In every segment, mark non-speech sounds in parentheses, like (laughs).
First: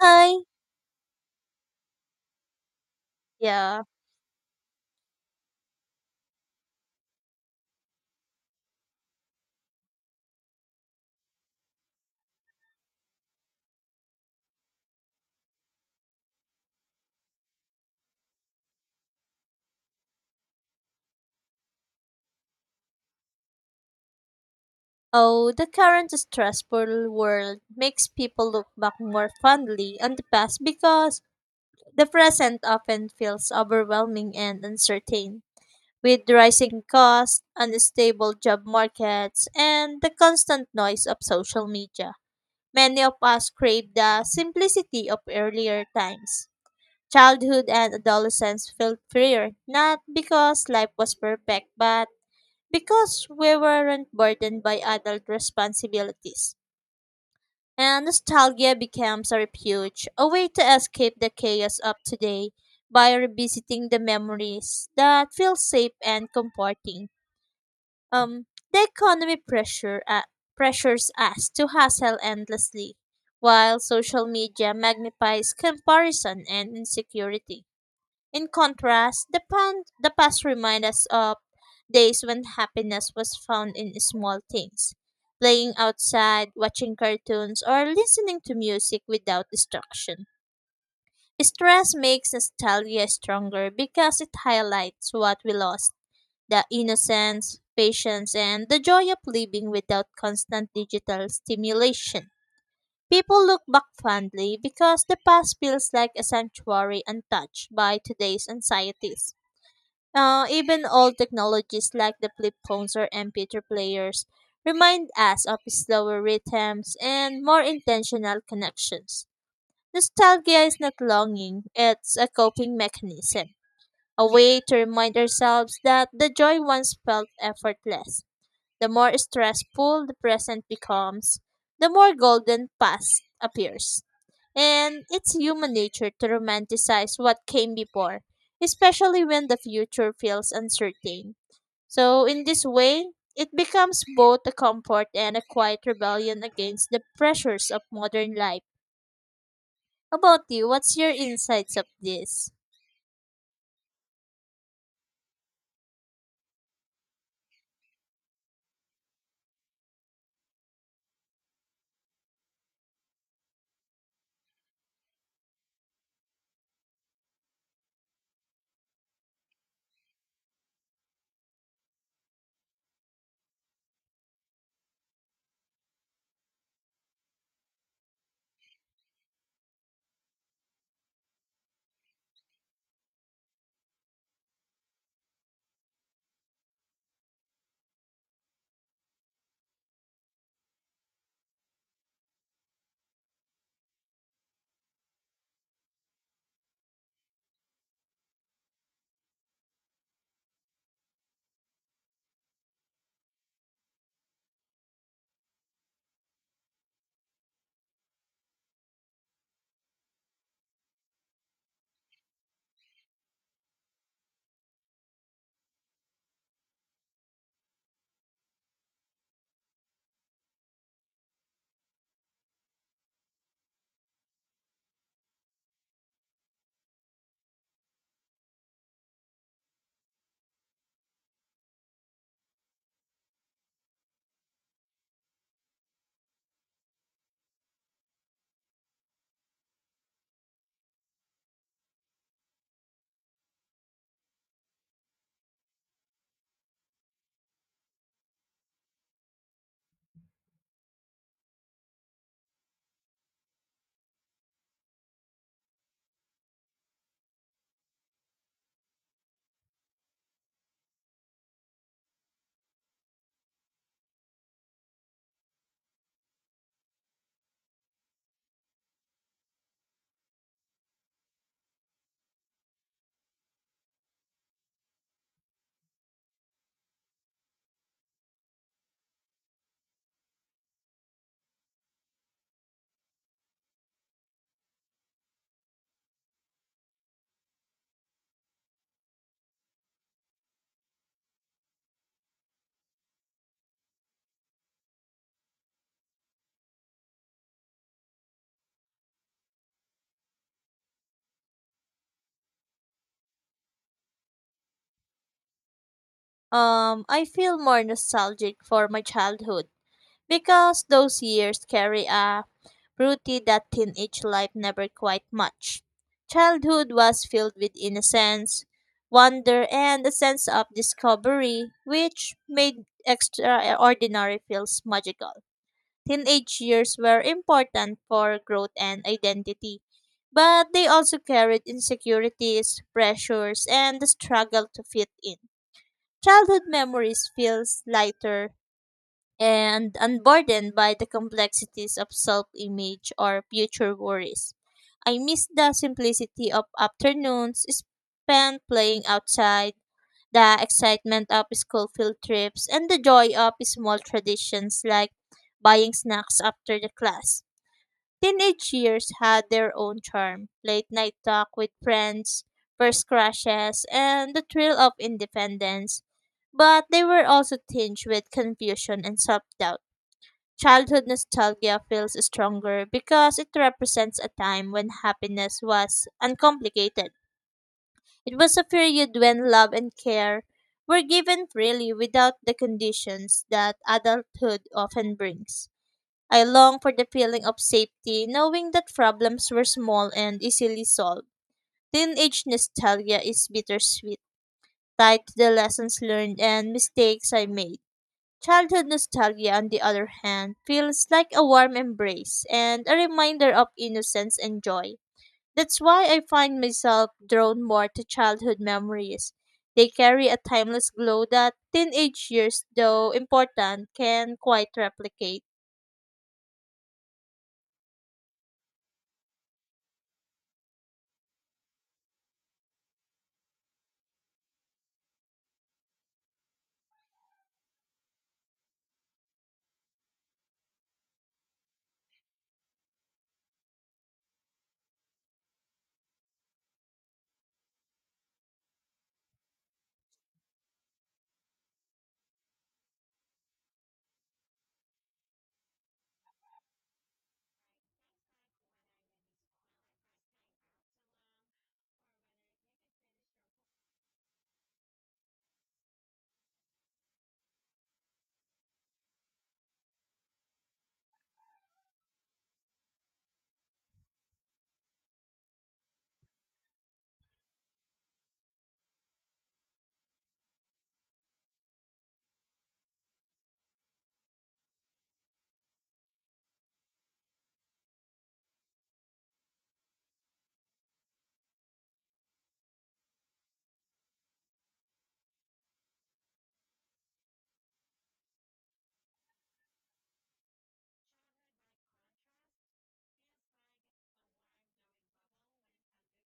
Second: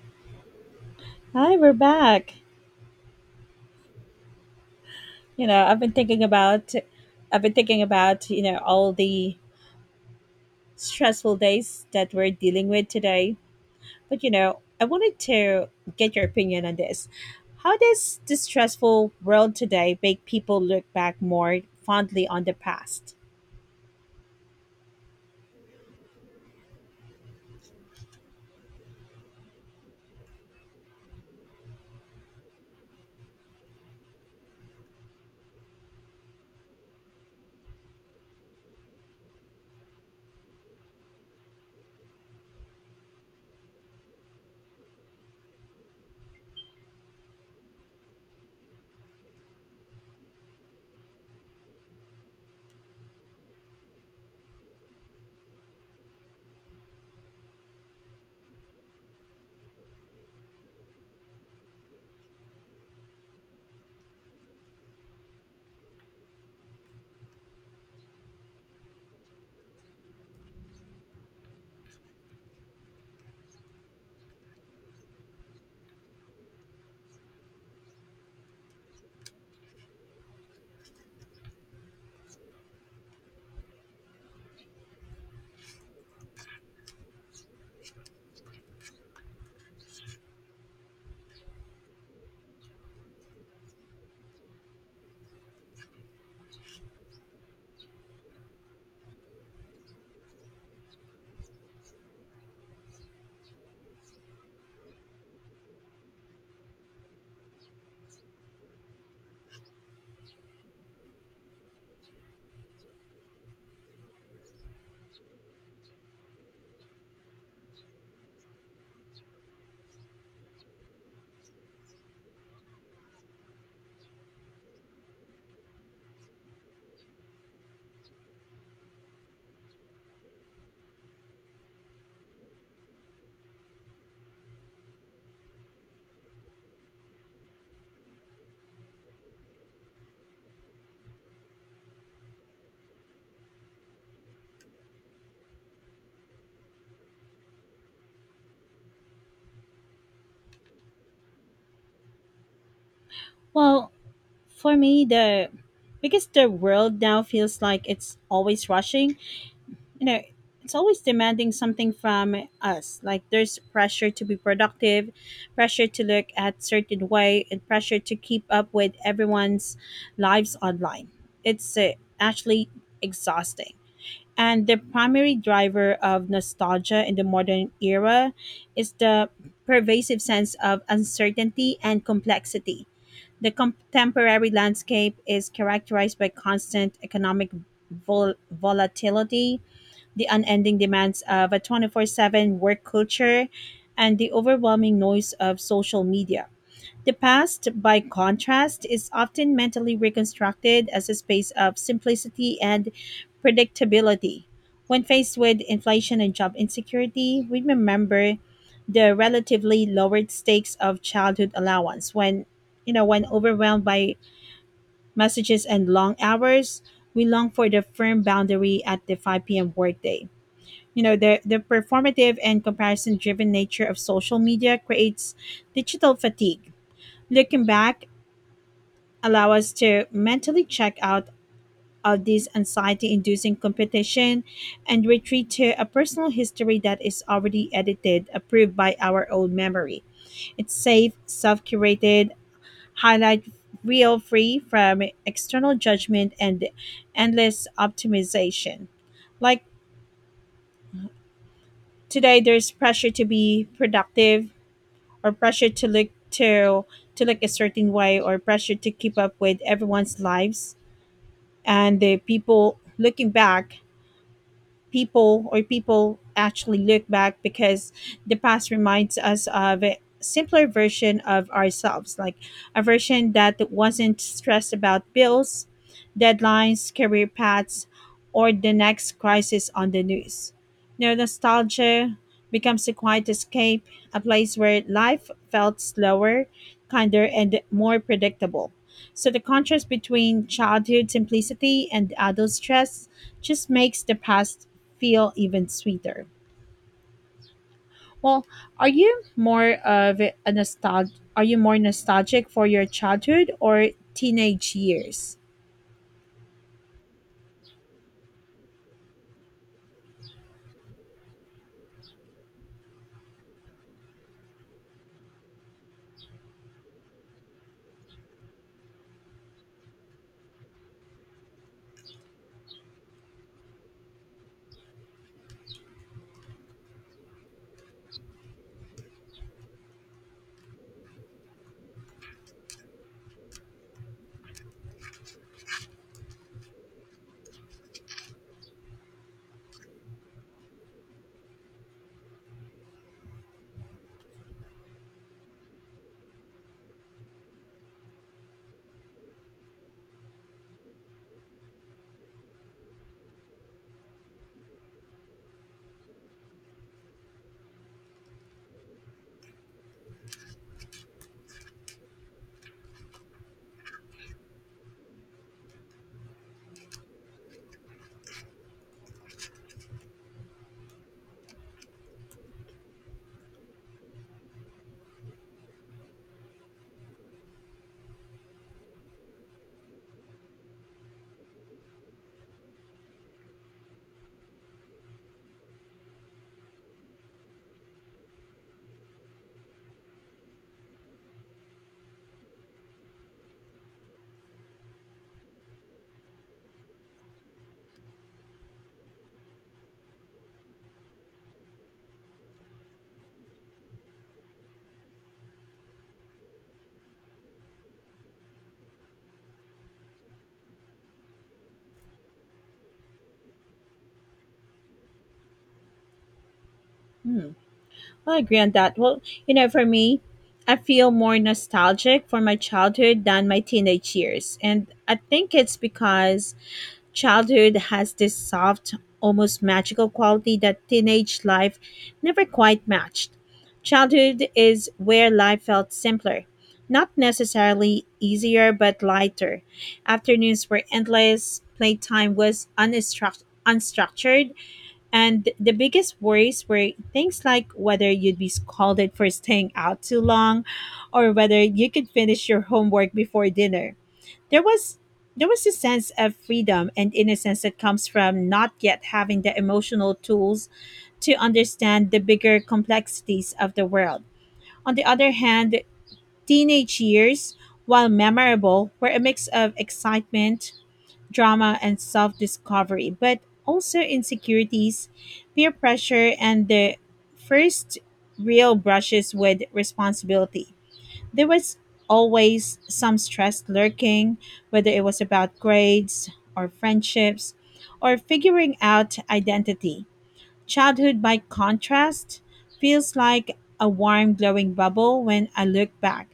Hi. Hi, we're back. Yeah. You know, I've been thinking about I've been thinking about, all the stressful days that we're dealing with today. I wanted to get your opinion on this. How does this stressful world today make people look back more fondly on the past? Oh, the current stressful world makes people look back more fondly on the past because the present often feels overwhelming and uncertain. With rising costs, unstable job markets, and the constant noise of social media, many of us crave the simplicity of earlier times. Childhood and adolescence felt freer, not because life was perfect, but because we weren't burdened by adult responsibilities. And nostalgia becomes a refuge, a way to escape the chaos of today by revisiting the memories that feel safe and comforting. Um, the economy pressure pressures us to hustle endlessly, while social media magnifies comparison and insecurity. In contrast, the past reminds us of days when happiness was found in small things: playing outside, watching cartoons, or listening to music without distraction. Stress makes nostalgia stronger because it highlights what we lost: the innocence, patience, and the joy of living without constant digital stimulation. People look back fondly because the past feels like a sanctuary untouched by today's anxieties. Even old technologies like the flip phones or MP3 players remind us of slower rhythms and more intentional connections. Nostalgia is not longing, it's a coping mechanism, a way to remind ourselves that the joy once felt effortless. The more stressful the present becomes, the more golden past appears. And it's human nature to romanticize what came before, especially when the future feels uncertain. So, in this way, it becomes both a comfort and a quiet rebellion against the pressures of modern life. About you, what's your insights of this? Well, for me, the because the world now feels like it's always rushing, you know it's always demanding something from us, like there's pressure to be productive, pressure to look at certain way, and pressure to keep up with everyone's lives online. It's actually exhausting. And the primary driver of nostalgia in the modern era is the pervasive sense of uncertainty and complexity. The contemporary landscape is characterized by constant economic volatility, the unending demands of a 24/7 work culture, and the overwhelming noise of social media. The past, by contrast, is often mentally reconstructed as a space of simplicity and predictability. When faced with inflation and job insecurity, we remember the relatively lowered stakes of childhood allowance. When when overwhelmed by messages and long hours, we long for the firm boundary at the 5 p.m workday. You know, the performative and comparison driven nature of social media creates digital fatigue. Looking back allow us to mentally check out of this anxiety inducing competition, and retreat to a personal history that is already edited approved by our own memory. It's safe, self curated, highlight real, free from external judgment and endless optimization. Like today, there's pressure to be productive, or pressure to look to look a certain way, or pressure to keep up with everyone's lives. And the people looking back, people actually look back because the past reminds us of a simpler version of ourselves, like a version that wasn't stressed about bills, deadlines, career paths, or the next crisis on the news. Now, nostalgia becomes a quiet escape, a place where life felt slower, kinder, and more predictable. So, the contrast between childhood simplicity and adult stress just makes the past feel even sweeter. Well, are you more of a nostalgic? Are you more nostalgic for your childhood or teenage years? I feel more nostalgic for my childhood because those years carry a beauty that teenage life never quite matched. Childhood was filled with innocence, wonder, and a sense of discovery, which made extraordinary feels magical. Teenage years were important for growth and identity, but they also carried insecurities, pressures, and the struggle to fit in. Childhood memories feels lighter and unburdened by the complexities of self image or future worries. I miss the simplicity of afternoons spent playing outside, the excitement of school field trips, and the joy of small traditions like buying snacks after the class. Teenage years had their own charm: late night talk with friends, first crushes, and the thrill of independence. But they were also tinged with confusion and self doubt. Childhood nostalgia feels stronger because it represents a time when happiness was uncomplicated. It was a period when love and care were given freely without the conditions that adulthood often brings. I long for the feeling of safety, knowing that problems were small and easily solved. Teenage nostalgia is bittersweet, tied to the lessons learned and mistakes I made. Childhood nostalgia, on the other hand, feels like a warm embrace and a reminder of innocence and joy. That's why I find myself drawn more to childhood memories. They carry a timeless glow that teenage years, though important, can quite replicate. Hmm. I agree on that. Well, you know, for me, I feel more nostalgic for my childhood than my teenage years. And I think it's because childhood has this soft, almost magical quality that teenage life never quite matched. Childhood is where life felt simpler, not necessarily easier, but lighter. Afternoons were endless, playtime was unstructured, and the biggest worries were things like whether you'd be scolded for staying out too long or whether you could finish your homework before dinner. There was there was a sense of freedom and innocence that comes from not yet having the emotional tools to understand the bigger complexities of the world. On the other hand, teenage years, while memorable, were a mix of excitement, drama, and self discovery, but also insecurities, peer pressure, and the first real brushes with responsibility. There was always some stress lurking, whether it was about grades or friendships or figuring out identity. Childhood, by contrast, feels like a warm, glowing bubble when I look back.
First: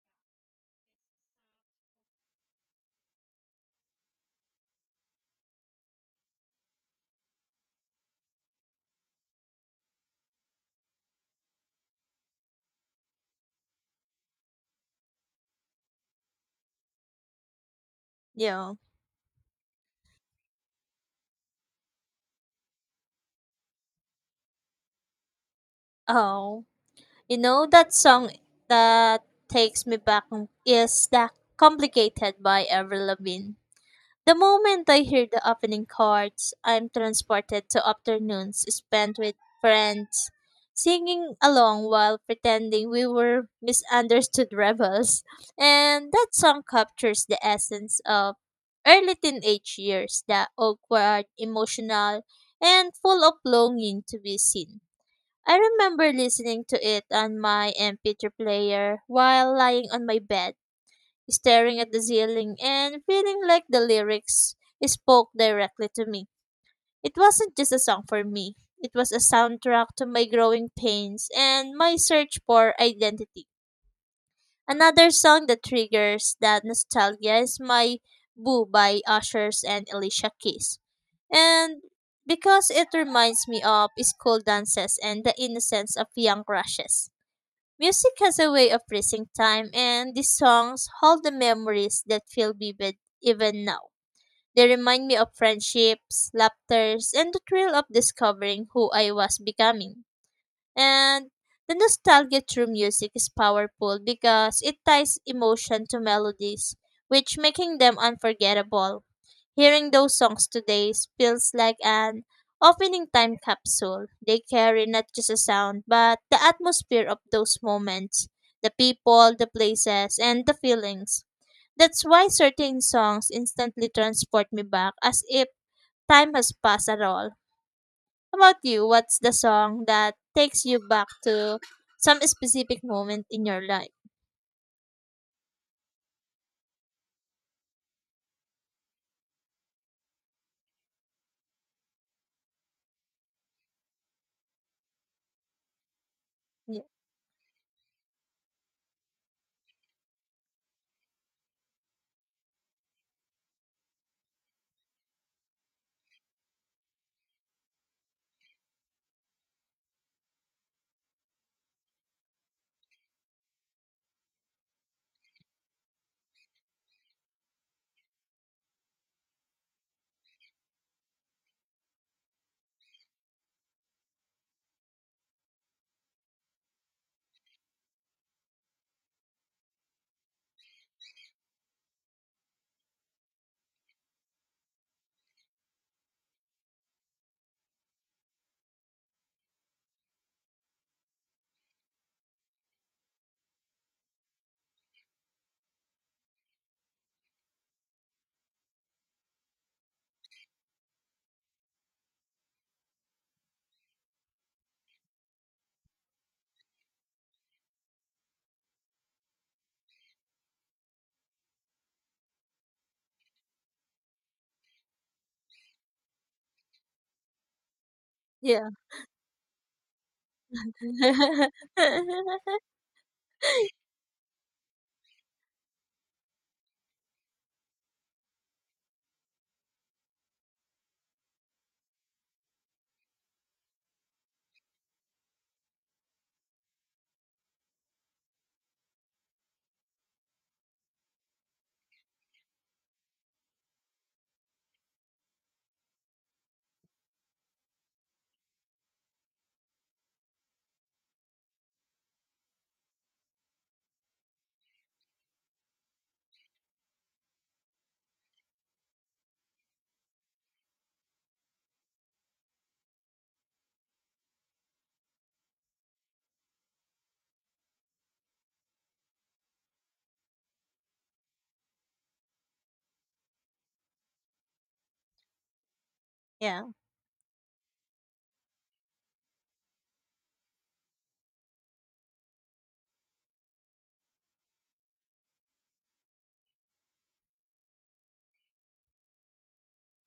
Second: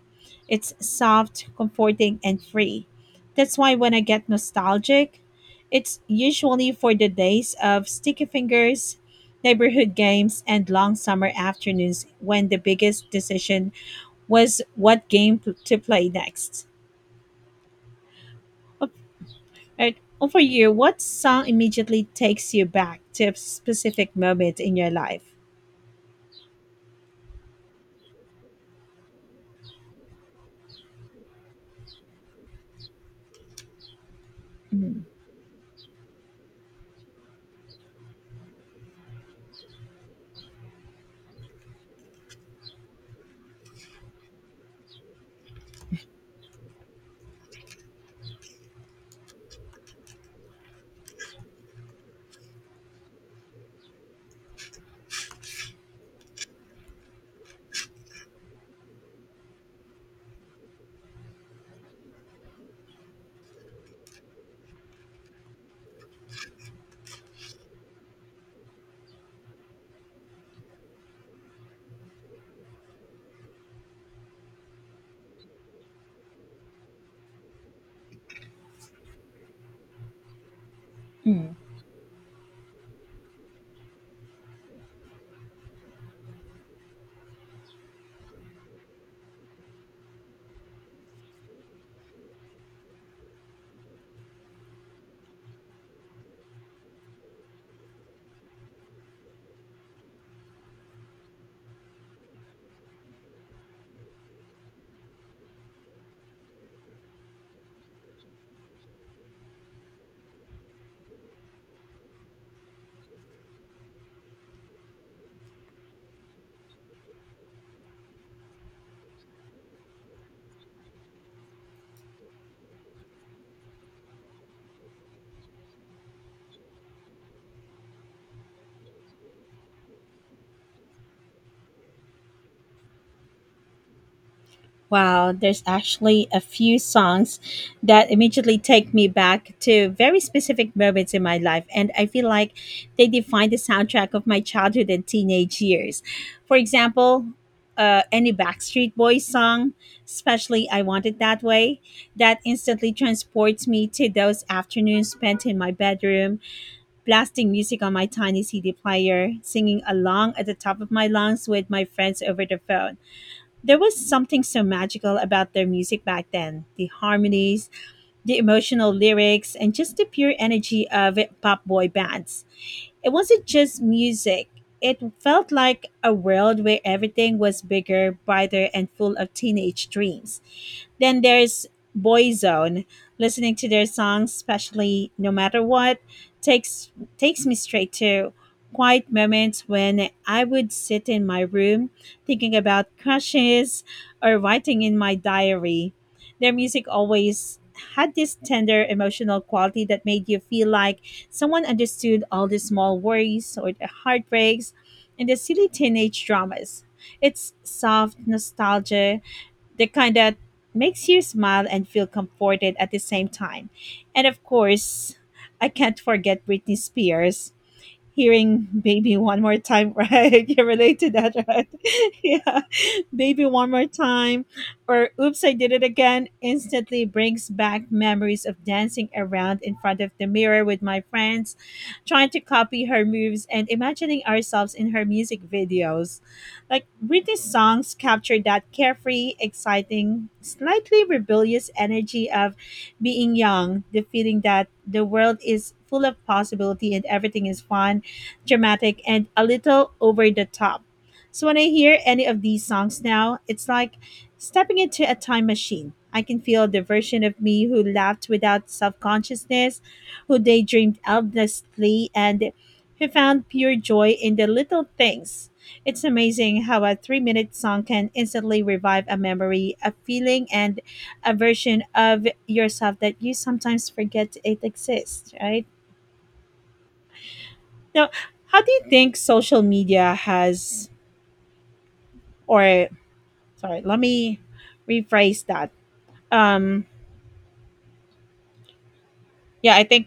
It's soft, comforting, and free. That's why when I get nostalgic, it's usually for the days of sticky fingers, neighborhood games, and long summer afternoons when the biggest decision was what to play next. Yeah. O- Alright, over you, what song immediately takes you back to a specific moment in your life? Oh. You know that song that takes me back is that Complicated by Avril Lavigne. The moment I hear the opening chords, I'm transported to afternoons spent with friends, singing along while pretending we were misunderstood (laughs) rebels. And that song captures the essence of early teenage years, the awkward, emotional, and full of longing to be seen. I remember listening to it on my MP3 player while lying on my bed staring at the ceiling and feeling like the lyrics spoke directly to me. It wasn't just a song for me, it was a soundtrack to my growing pains and my search for identity. Another song that triggers that nostalgia is My Boo by Ushers and Alicia Keys. And because it reminds me of school dances and the innocence of young crushes. Music has a way of freezing time, and these songs hold the memories that feel vivid even now. They remind me of friendships, laughters, and the thrill of discovering who I was becoming. And the nostalgia through music is powerful because it ties emotion to melodies, which making them unforgettable. Hearing those songs today feels like an opening time capsule. They carry not just a sound, but the atmosphere of those moments, the people, the places, and the feelings. That's why certain songs instantly transport me back as if time has passed at all. How about you? What's the song that takes you back to some specific moment in your life? Wow, there's actually a few songs that immediately take me back to very specific moments in my life, and I feel like they define the soundtrack of my childhood and teenage years. For Yeah. example, any Backstreet Boys song, especially I Want It That Way, that instantly transports me to those afternoons spent in my bedroom, blasting music on my tiny CD player, singing along at the top of my lungs with my friends over the phone. There was something so magical about their music back then. The harmonies, the emotional lyrics, and just the pure energy of pop boy bands. It wasn't just music, it felt like a world where everything was bigger, brighter, and full of teenage dreams. Then there's Boyzone. Listening to their songs, especially No Matter What, takes takes me straight to quiet moments when I would sit in my room thinking about crushes or writing in my diary. Their music always had this tender emotional quality that made you feel like someone understood all the small worries or the heartbreaks and the silly teenage dramas. It's soft nostalgia, the kind that makes you smile and feel comforted at the same time. And of course, I can't forget Britney Spears. Yeah. Hearing (laughs) "Baby One More Time," (laughs) right? You relate to that, right? (laughs) Yeah. (laughs) Baby One More Time, or Oops, I Did It Again instantly brings back memories of dancing around in front of the mirror with my friends, trying to copy her moves and imagining ourselves in her music videos. Like Britney's songs capture that carefree, exciting, slightly rebellious energy of being young, the feeling that the world is full of possibility and everything is fun, dramatic, and a little over the top. So when I hear any of these songs now, it's like stepping into a time machine. I can feel the version of me who laughed without self consciousness, who daydreamed endlessly, and who found pure joy in the little things. It's amazing how a 3 minute song can instantly revive a memory, a feeling, and a version of yourself that you sometimes forget it exists, right? Yeah. Now, how do you think social media has, or sorry, let me rephrase that. um yeah, I think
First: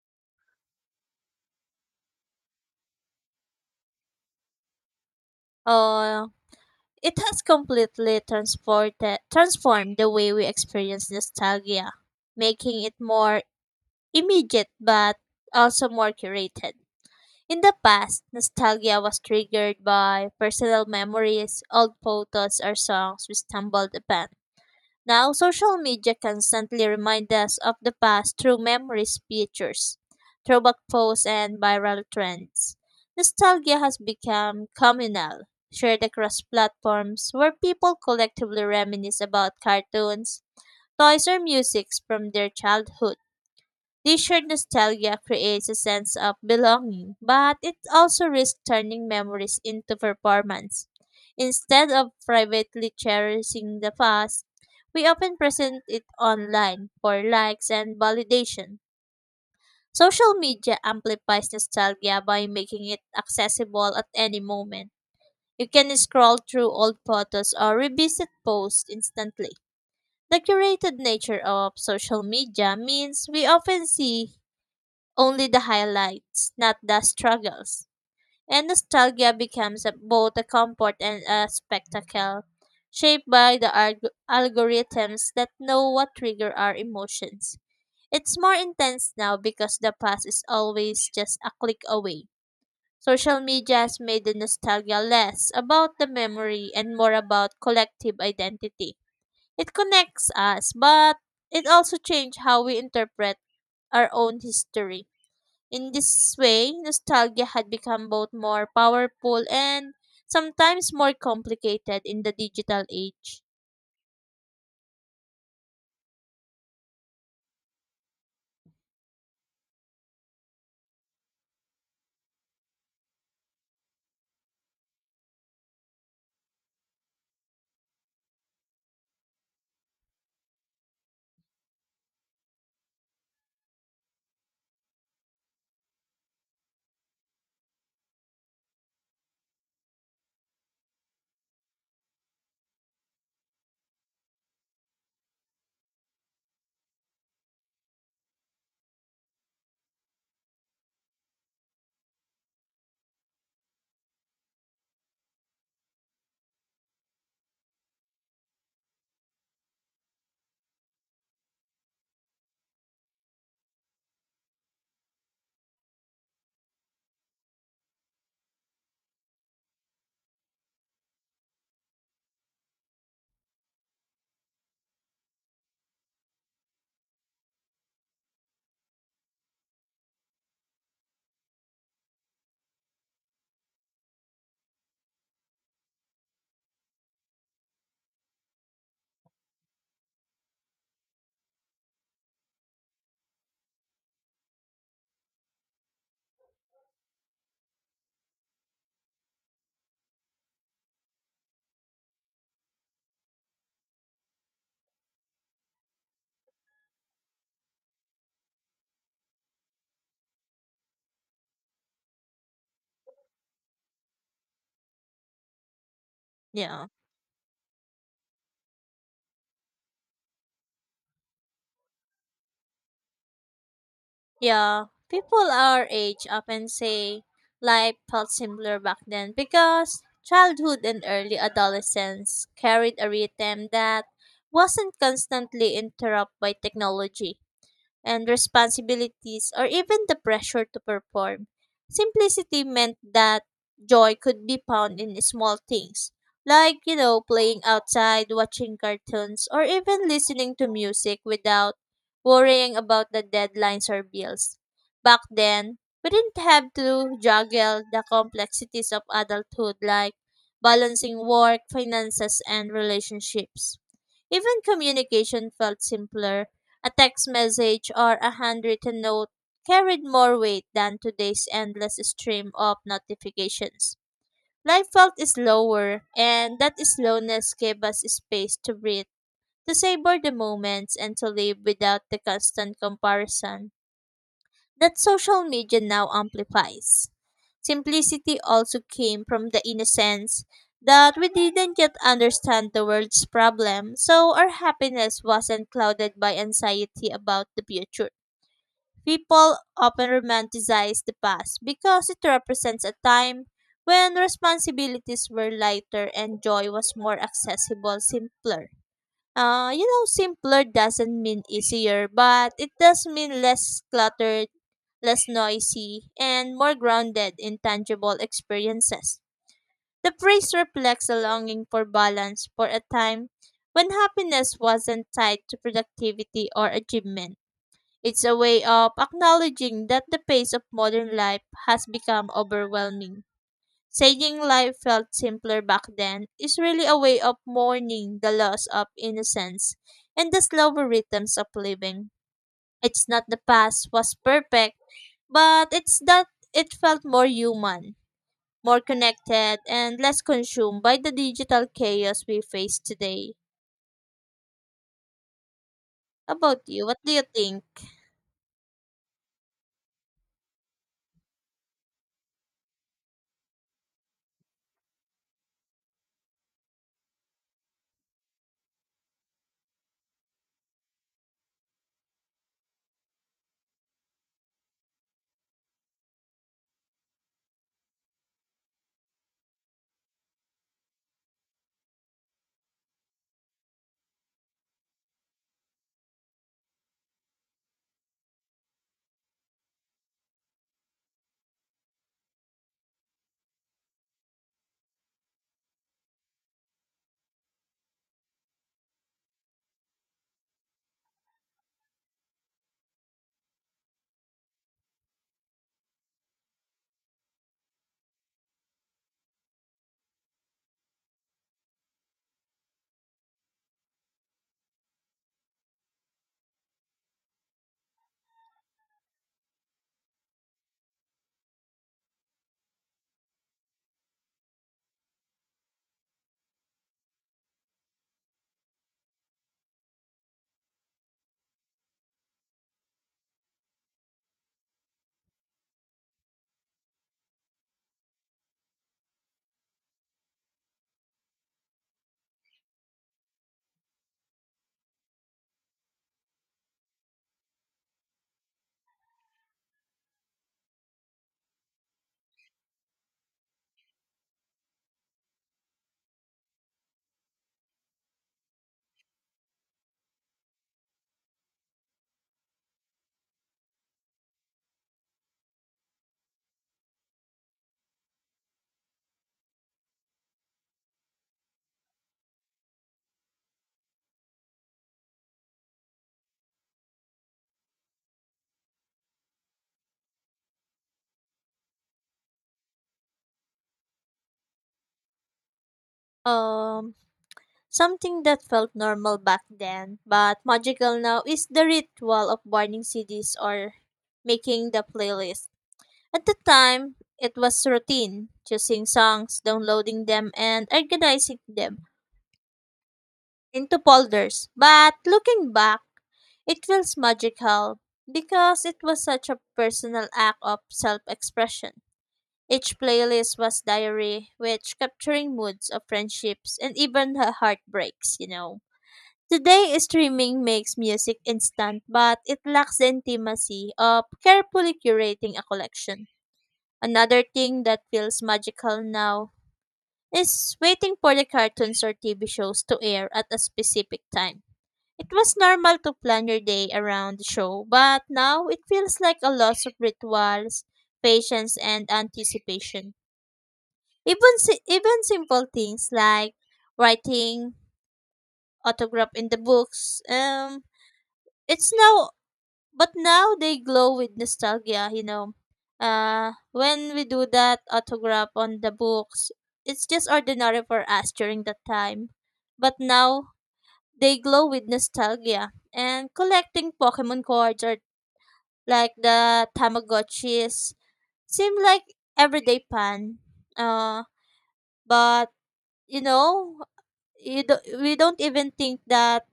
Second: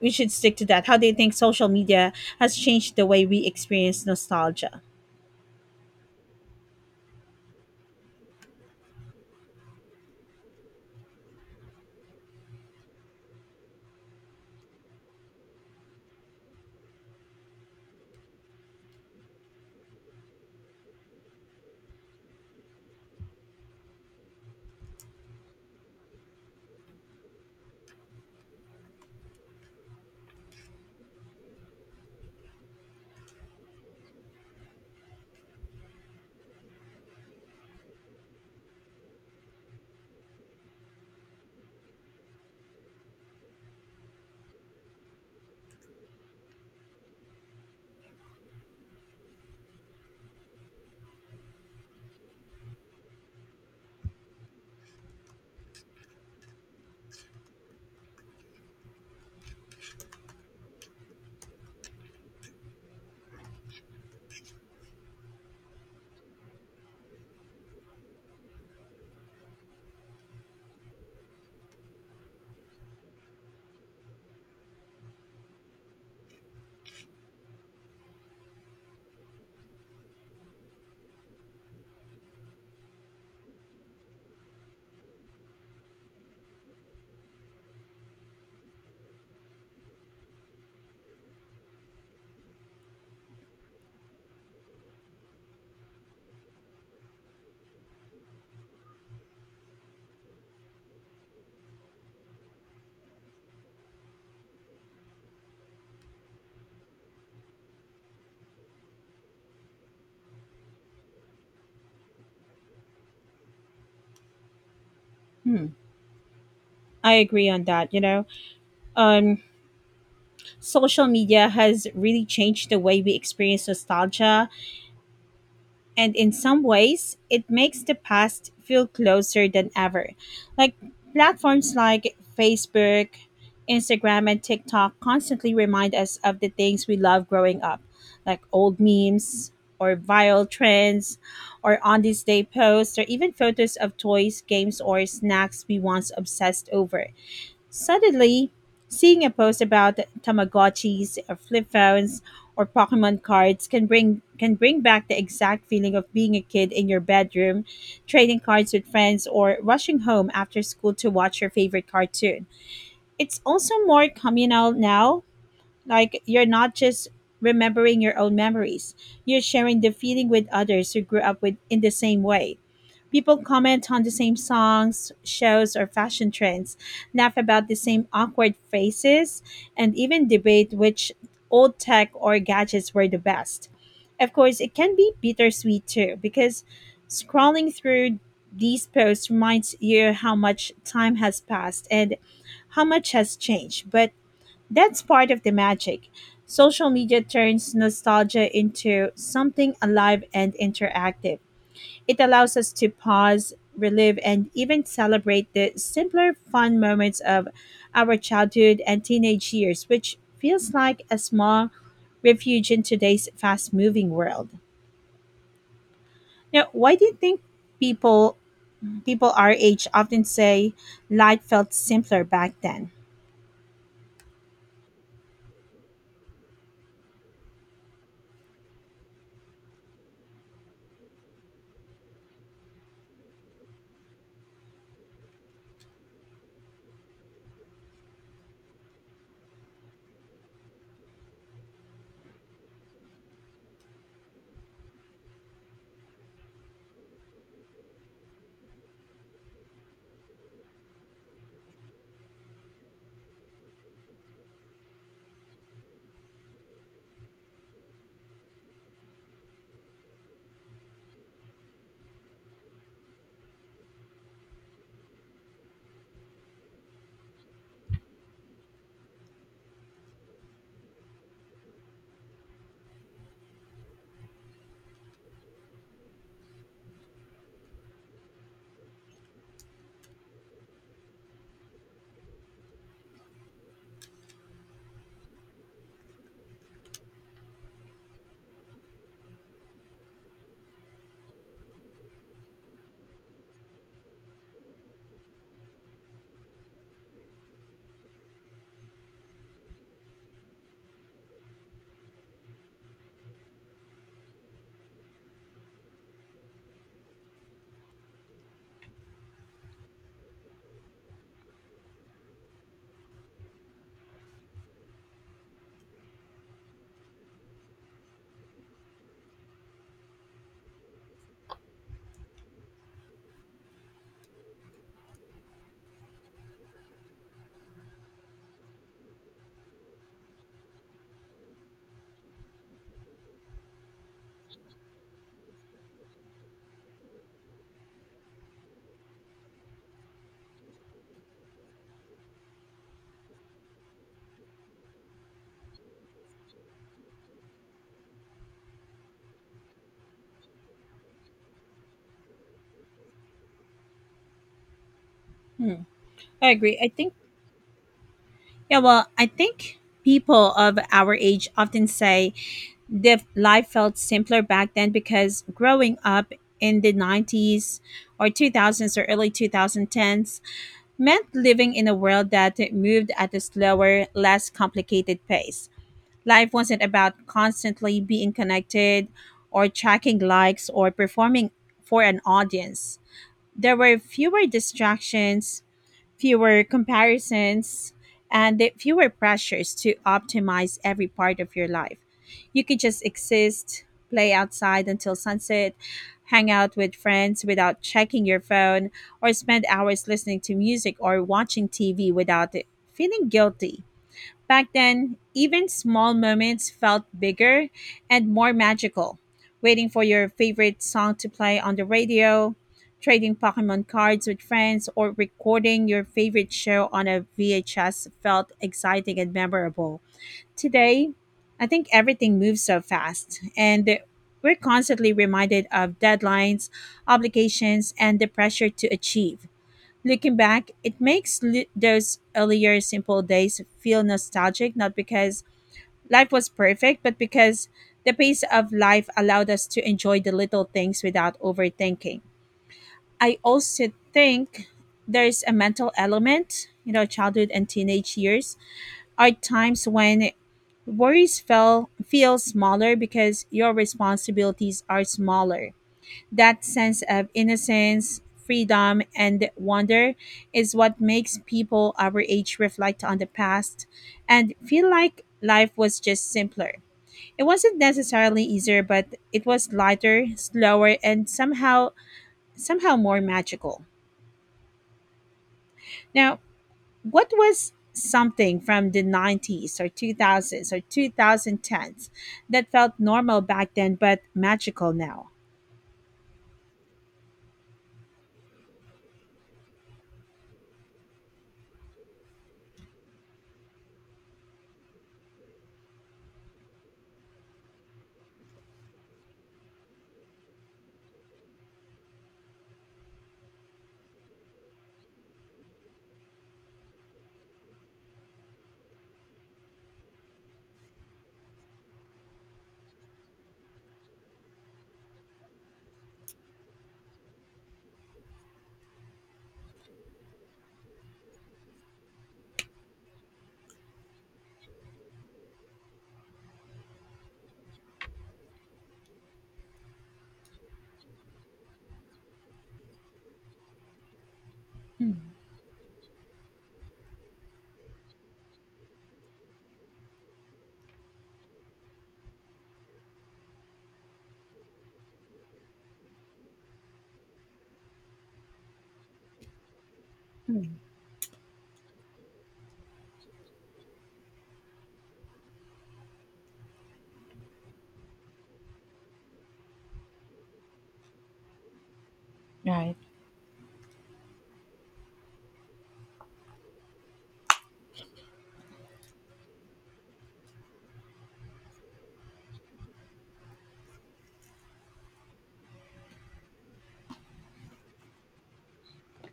we should stick to that. How do you think social media has changed the way we experience nostalgia? Oh, it has completely transformed the way we experience nostalgia, making it more immediate but also more curated. In the past, nostalgia was triggered by personal memories, old photos, or songs we stumbled upon. Now, social media constantly remind us of the past through memories, pictures, throwback posts, and viral trends. Nostalgia has become communal, shared across platforms where people collectively reminisce about cartoons, toys, or music from their childhood. This shared nostalgia creates a sense of belonging, but it also risks turning memories into performance. Instead of privately cherishing the past, we often present it online for likes and validation. Social media amplifies nostalgia by making it accessible at any moment. You can scroll through old photos or revisit posts instantly. The curated nature of social media means we often see only the highlights, not the struggles. And nostalgia becomes both a comfort and a spectacle, shaped by the algorithms that know what trigger our emotions. It's more intense now because the past is always just a click away. Social media has made the nostalgia less about the memory and more about collective identity. It connects us, but it also changed how we interpret our own history. In this way, nostalgia had become both more powerful and sometimes more complicated in the digital age. Hmm, I agree on that. You know, um social media has really changed the way we experience nostalgia, and in some ways it makes the past feel closer than ever. Like platforms like Facebook, Instagram, and TikTok constantly remind us of the things we loved growing up, like old memes, or viral trends, or on this day posts, or even photos of toys, games, or snacks we once obsessed over. Suddenly, seeing a post about Tamagotchis, or flip phones, or Pokemon cards can bring back the exact feeling of being a kid in your bedroom, trading cards with friends, or rushing home after school to watch your favorite cartoon. It's also more communal now, like you're not just remembering your own memories, you're sharing the feeling with others who grew up with in the same way. People comment on the same songs, shows, or fashion trends, laugh about the same awkward faces, and even debate which old tech or gadgets were the best. Of course, it can be bittersweet too, because scrolling through these posts reminds you how much time has passed and how much has changed. But that's part of the magic. Social media turns nostalgia into something alive and interactive. It allows us to pause, relive, and even celebrate the simpler, fun moments of our childhood and teenage years, which feels like a small refuge in today's fast moving world. Now, Yeah. why do you think people people our age often say life felt simpler back then? Yeah. People our age often say life felt simpler back then because childhood and early adolescence carried a rhythm that wasn't constantly interrupted by technology and responsibilities or even the pressure to perform. Simplicity meant that joy could be found in small things, like, you know, playing outside, watching cartoons, or even listening to music without worrying about the deadlines or bills. Back then, we didn't have to juggle the complexities of adulthood like balancing work, finances, and relationships. Even communication felt simpler: a text message or a handwritten note carried more weight than today's endless stream of notifications. Life felt slower, and that slowness gave us space to breathe, to savor the moments, and to live without the constant comparison that social media now amplifies. Simplicity also came from the innocence that we didn't yet understand the world's problem, so our happiness wasn't clouded by anxiety about the future. People often romanticize the past because it represents a time when responsibilities were lighter and joy was more accessible, simpler. You know, simpler doesn't mean easier, but it does mean less cluttered, less noisy, and more grounded in tangible experiences. The phrase reflects a longing for balance, for a time when happiness wasn't tied to productivity or achievement. It's a way of acknowledging that the pace of modern life has become overwhelming. Saying life felt simpler back then is really a way of mourning the loss of innocence and the slower rhythms of living. It's not the past was perfect, but it's that it felt more human, more connected, and less consumed by the digital chaos we face today. Hmm. I About agree. you, I what do think you think? Yeah, well, I think people of our age often say that life felt simpler back then because growing up in the 90s or 2000s or early 2010s meant living in a world that moved at a slower, less complicated pace. Life wasn't about constantly being connected or tracking likes or performing for an audience. There were fewer distractions, fewer comparisons, and the fewer pressures to optimize every part of your life. You could just exist, play outside until sunset, hang out with friends without checking your phone, or spend hours listening to music or watching TV without feeling guilty. Back then, even small moments felt bigger and more magical. Waiting for your favorite song to play on the radio, trading Pokemon cards with friends, or recording your favorite show on a VHS felt exciting and memorable. Today, I think everything moves so fast, and we're constantly reminded of deadlines, obligations, and the pressure to achieve. Looking back, it makes those earlier simple days feel nostalgic, not because life was perfect, but because the pace of life allowed us to enjoy the little things without overthinking. I also think there's a mental element. You know, childhood and teenage years are times when worries fell feel smaller because your responsibilities are smaller. That sense of innocence, freedom, and wonder is what makes people our age reflect on the past and feel like life was just simpler. It wasn't necessarily easier, but it was lighter, slower, and somehow more magical. Now, what was something from the 90s or 2000s or 2010s that felt normal back then but magical now? Um, Something that felt normal back then, but magical now, is the ritual of burning CDs or making the playlist. At the time, it was routine: choosing songs, downloading them, and organizing them into folders. But looking back, it feels magical because it was such a personal act of self expression. Each playlist was diary, which capturing moods of friendships and even the heartbreaks, you know. Today, streaming makes music instant, but it lacks the intimacy of carefully curating a collection. Another thing that feels magical now is waiting for the cartoons or TV shows to air at a specific time. It Hmm. was normal to plan your day around the show, but now it feels like a loss of rituals, patience, and anticipation. Even, even simple things like writing autograph in the books, it's now, but now they glow with nostalgia. When we do that autograph on the books, it's just ordinary for us during that time, but Right. now they glow with nostalgia. And collecting pokemon cards or like the tamagotchis seem like everyday fun uh but you know you do, We don't even think that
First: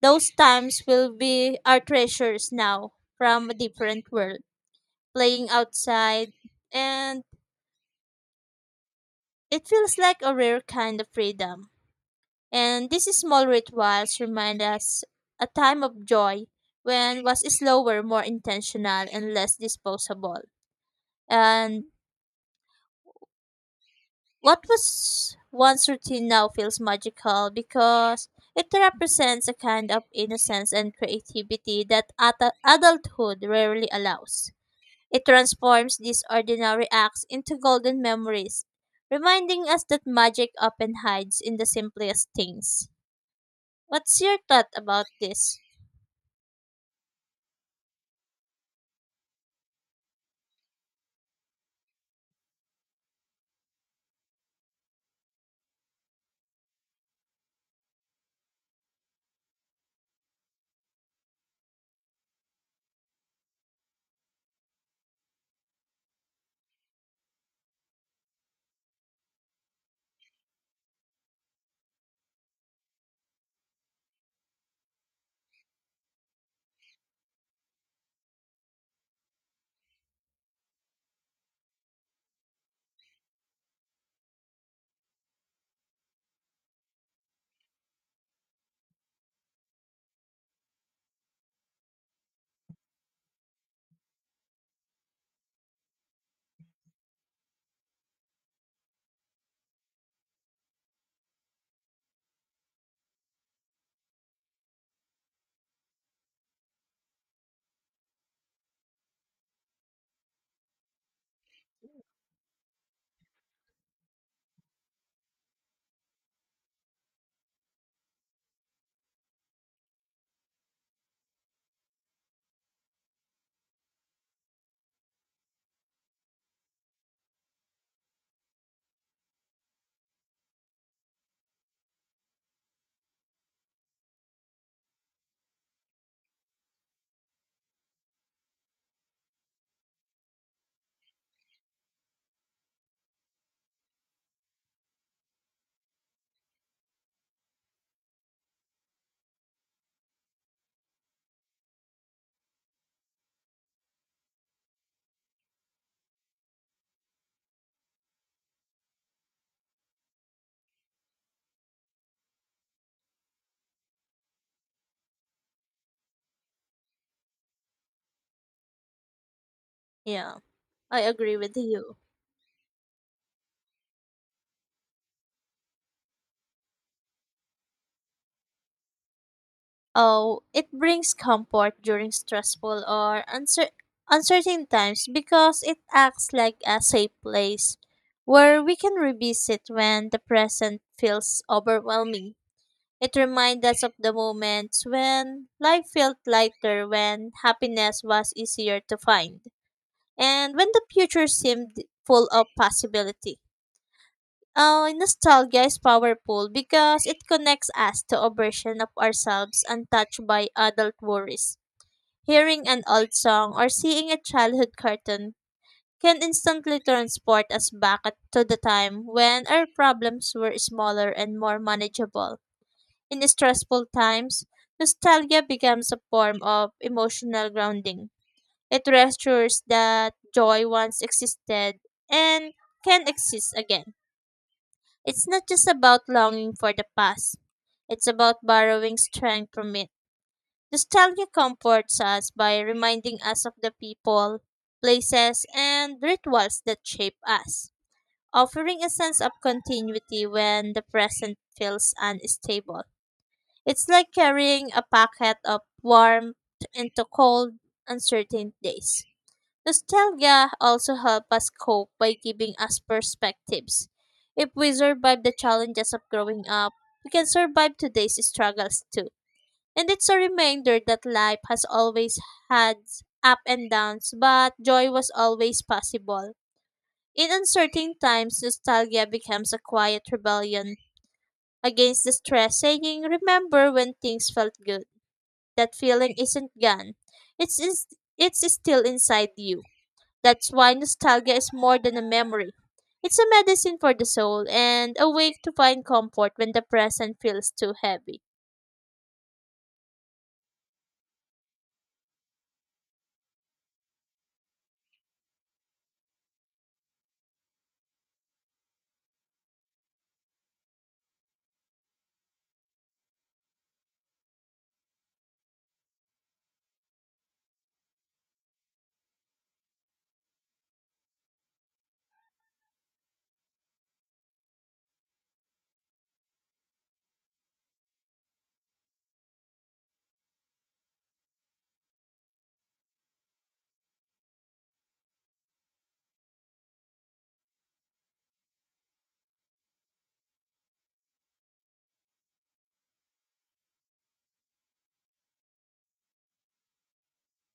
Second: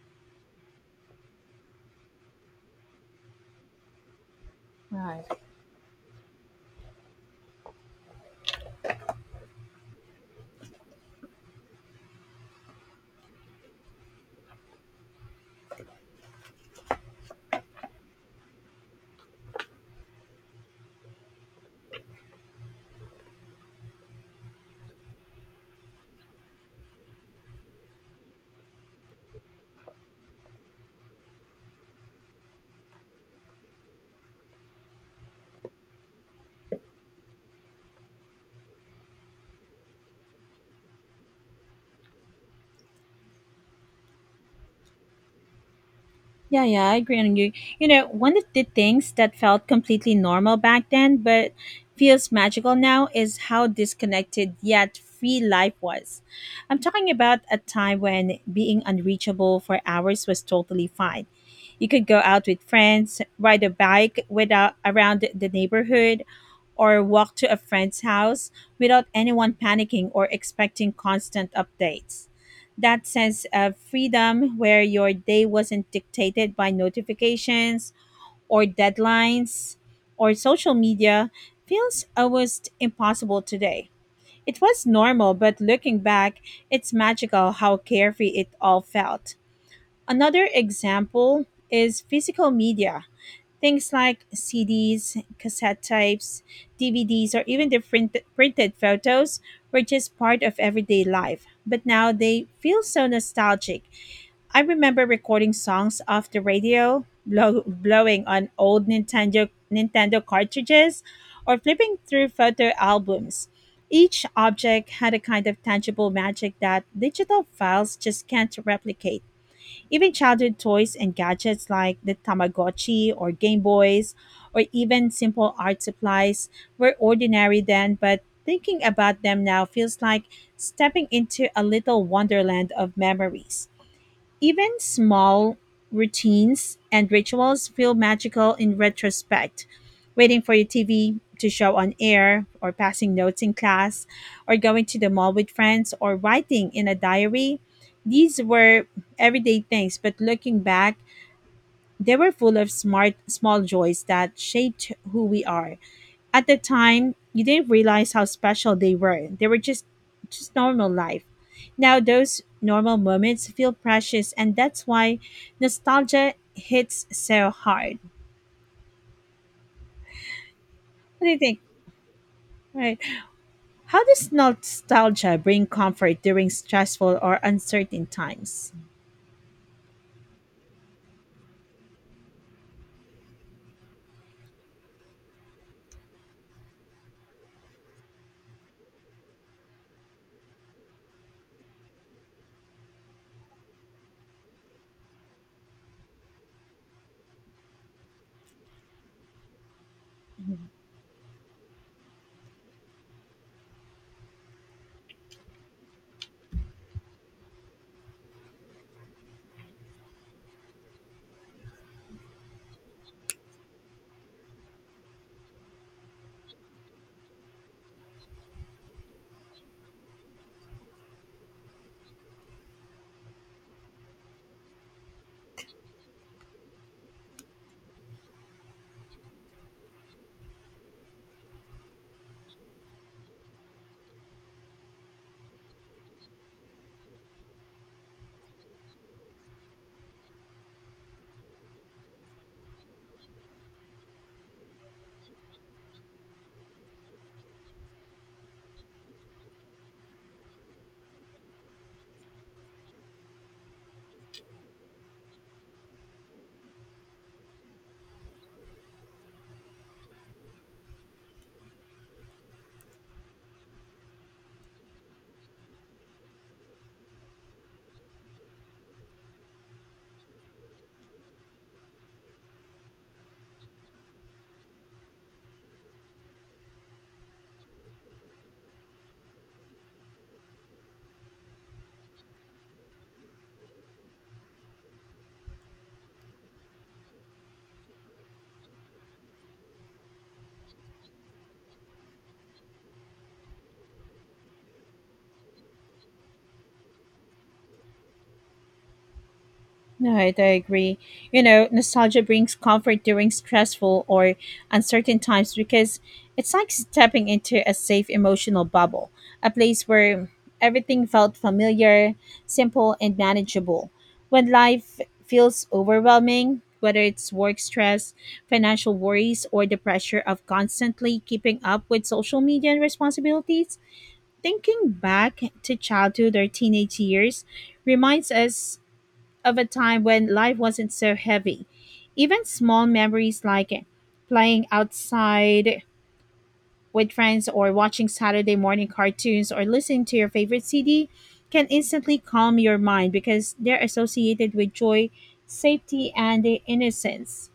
those times will be our treasures now, from a different world. Playing outside, and it feels like a rare kind of freedom. And these small rituals remind us a time of joy when was slower, more intentional, and less disposable. And what was once routine now feels magical because it represents a kind of innocence and creativity that adulthood rarely allows. It transforms these ordinary acts into golden memories, reminding us that magic often hides in the simplest things. What's your thought about this? Yeah, yeah, I agree on you. You know, one of the things that felt completely normal back then, but feels magical now, is how disconnected yet free life was. I'm talking about a time when being unreachable for hours was totally fine. You could go out with friends, ride a bike without around the neighborhood, or walk to a friend's house without anyone panicking or expecting constant updates. That sense of freedom where your day wasn't dictated by notifications or deadlines or social media feels almost impossible today. It was normal, but looking back, it's magical how carefree it all felt. Another example is physical media. Things like CDs, cassette types, DVDs, or even the printed photos were just part of everyday life, but now they feel so nostalgic. I remember recording songs off the radio, blowing on old Nintendo cartridges, or flipping through photo albums. Each object had a kind of tangible magic that digital files just can't replicate. Even childhood toys and gadgets like the Tamagotchi or Game Boys, or even simple art supplies, were ordinary then, but thinking about them now feels like stepping into a little wonderland of memories. Even small routines and rituals feel magical in retrospect. Waiting for your TV to show on air, or passing notes in class, or going to the mall with friends, or writing in a diary. These were everyday things, but looking back, they were full of smart, small joys that shaped who we are. At the time, you didn't realize how special they were. They were just normal life. Now those normal moments feel precious, and that's why nostalgia hits so hard. Yeah, I What do agree you with think? you. Right. How does nostalgia bring comfort during stressful or uncertain times? Oh, it brings comfort during stressful or uncertain times because it acts like a safe place where we can revisit when the present feels overwhelming. It reminds us of the moments when life felt lighter, when happiness was easier to find, and when the future seemed full of possibility. Oh, nostalgia is powerful because it connects us to a version of ourselves untouched by adult worries. Hearing an old song or seeing a childhood cartoon can instantly transport us to the time when our problems were smaller and more manageable. In stressful times, nostalgia becomes a form of emotional grounding. It restores that joy once existed and can exist again. It's not just about longing for the past, it's about borrowing strength from it. Nostalgia comforts us by reminding us of the people, places, and rituals that shape us, offering a sense of continuity when the present feels unstable. It's like carrying a packet of warmth into cold, uncertain days. Nostalgia also helps us cope by giving us perspectives. If we survive the challenges of growing up, we can survive today's struggles too. And it's a reminder that life has always had up and downs, but joy was always possible. In uncertain times, nostalgia becomes a quiet rebellion against the stress, saying, "Remember when things felt good, that feeling isn't gone. It's is, it's still inside you." That's why nostalgia is more than a memory. It's a medicine for the soul and a way to find comfort when the present feels too heavy. Right, I agree. You know, nostalgia brings comfort during stressful or uncertain times because it's like stepping into a safe emotional bubble, a place where everything felt familiar, simple, and manageable. When life feels overwhelming, whether it's work stress, financial worries, or the pressure of constantly keeping up with social media and responsibilities, thinking back to childhood or teenage years reminds us of a time when life wasn't so heavy. Even small memories like playing outside with friends or watching Saturday morning cartoons or listening to your favorite CD can instantly calm your mind because they're associated with joy, safety, and innocence.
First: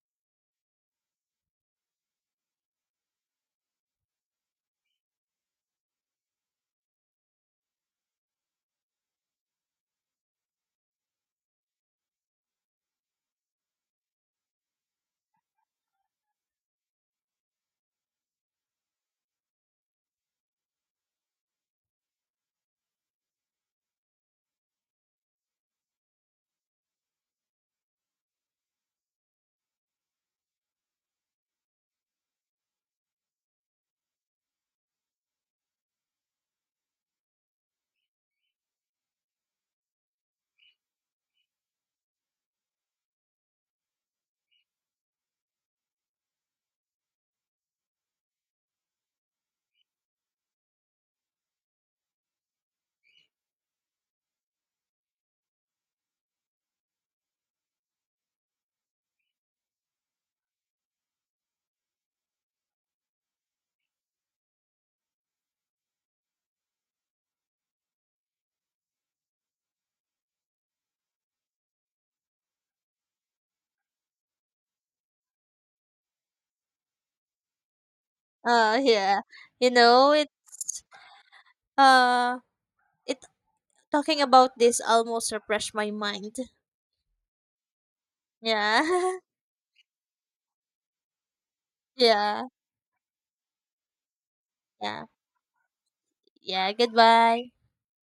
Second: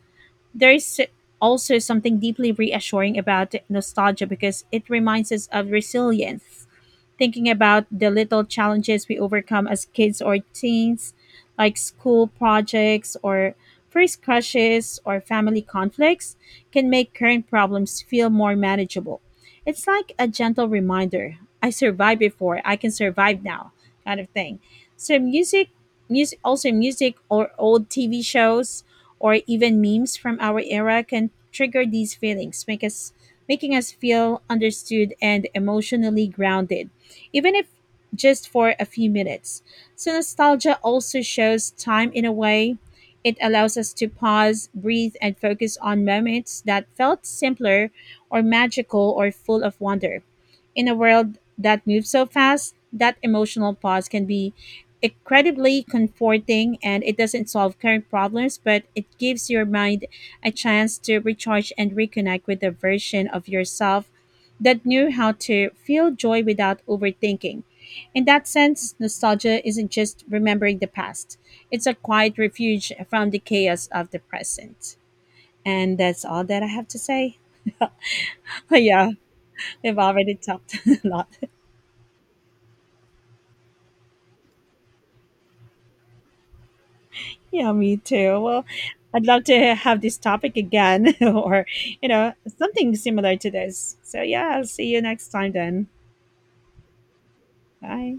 There's also something deeply reassuring about nostalgia because it reminds us of resilience. Thinking about the little challenges we overcome as kids or teens, like school projects or first crushes or family conflicts, can make current problems feel more manageable. It's like a gentle reminder: I survived before, I can survive now, kind of thing. So, music or old TV shows or even memes from our era can trigger these feelings, make us making us feel understood and emotionally grounded even if just for a few minutes. So, nostalgia also shows time in a way. It allows us to pause, breathe, and focus on moments that felt simpler or magical or full of wonder. In a world that moves so fast, that emotional pause can be incredibly comforting, and it doesn't solve current problems, but it gives your mind a chance to recharge and reconnect with the version of yourself that knew how to feel joy without overthinking. In that sense, nostalgia isn't just remembering the past, it's a quiet refuge from the chaos of the present. And that's all that I have to say. (laughs) (laughs) Yeah, yeah. You we've know, already talked it's (laughs) a lot. uh it talking about this almost refreshed my mind. Yeah, me too. Well, Yeah. (laughs) I'd love to have this topic again (laughs) or, you know, Yeah. something similar to this. So, yeah, I'll see you Yeah. next time then. Yeah. Goodbye. Bye.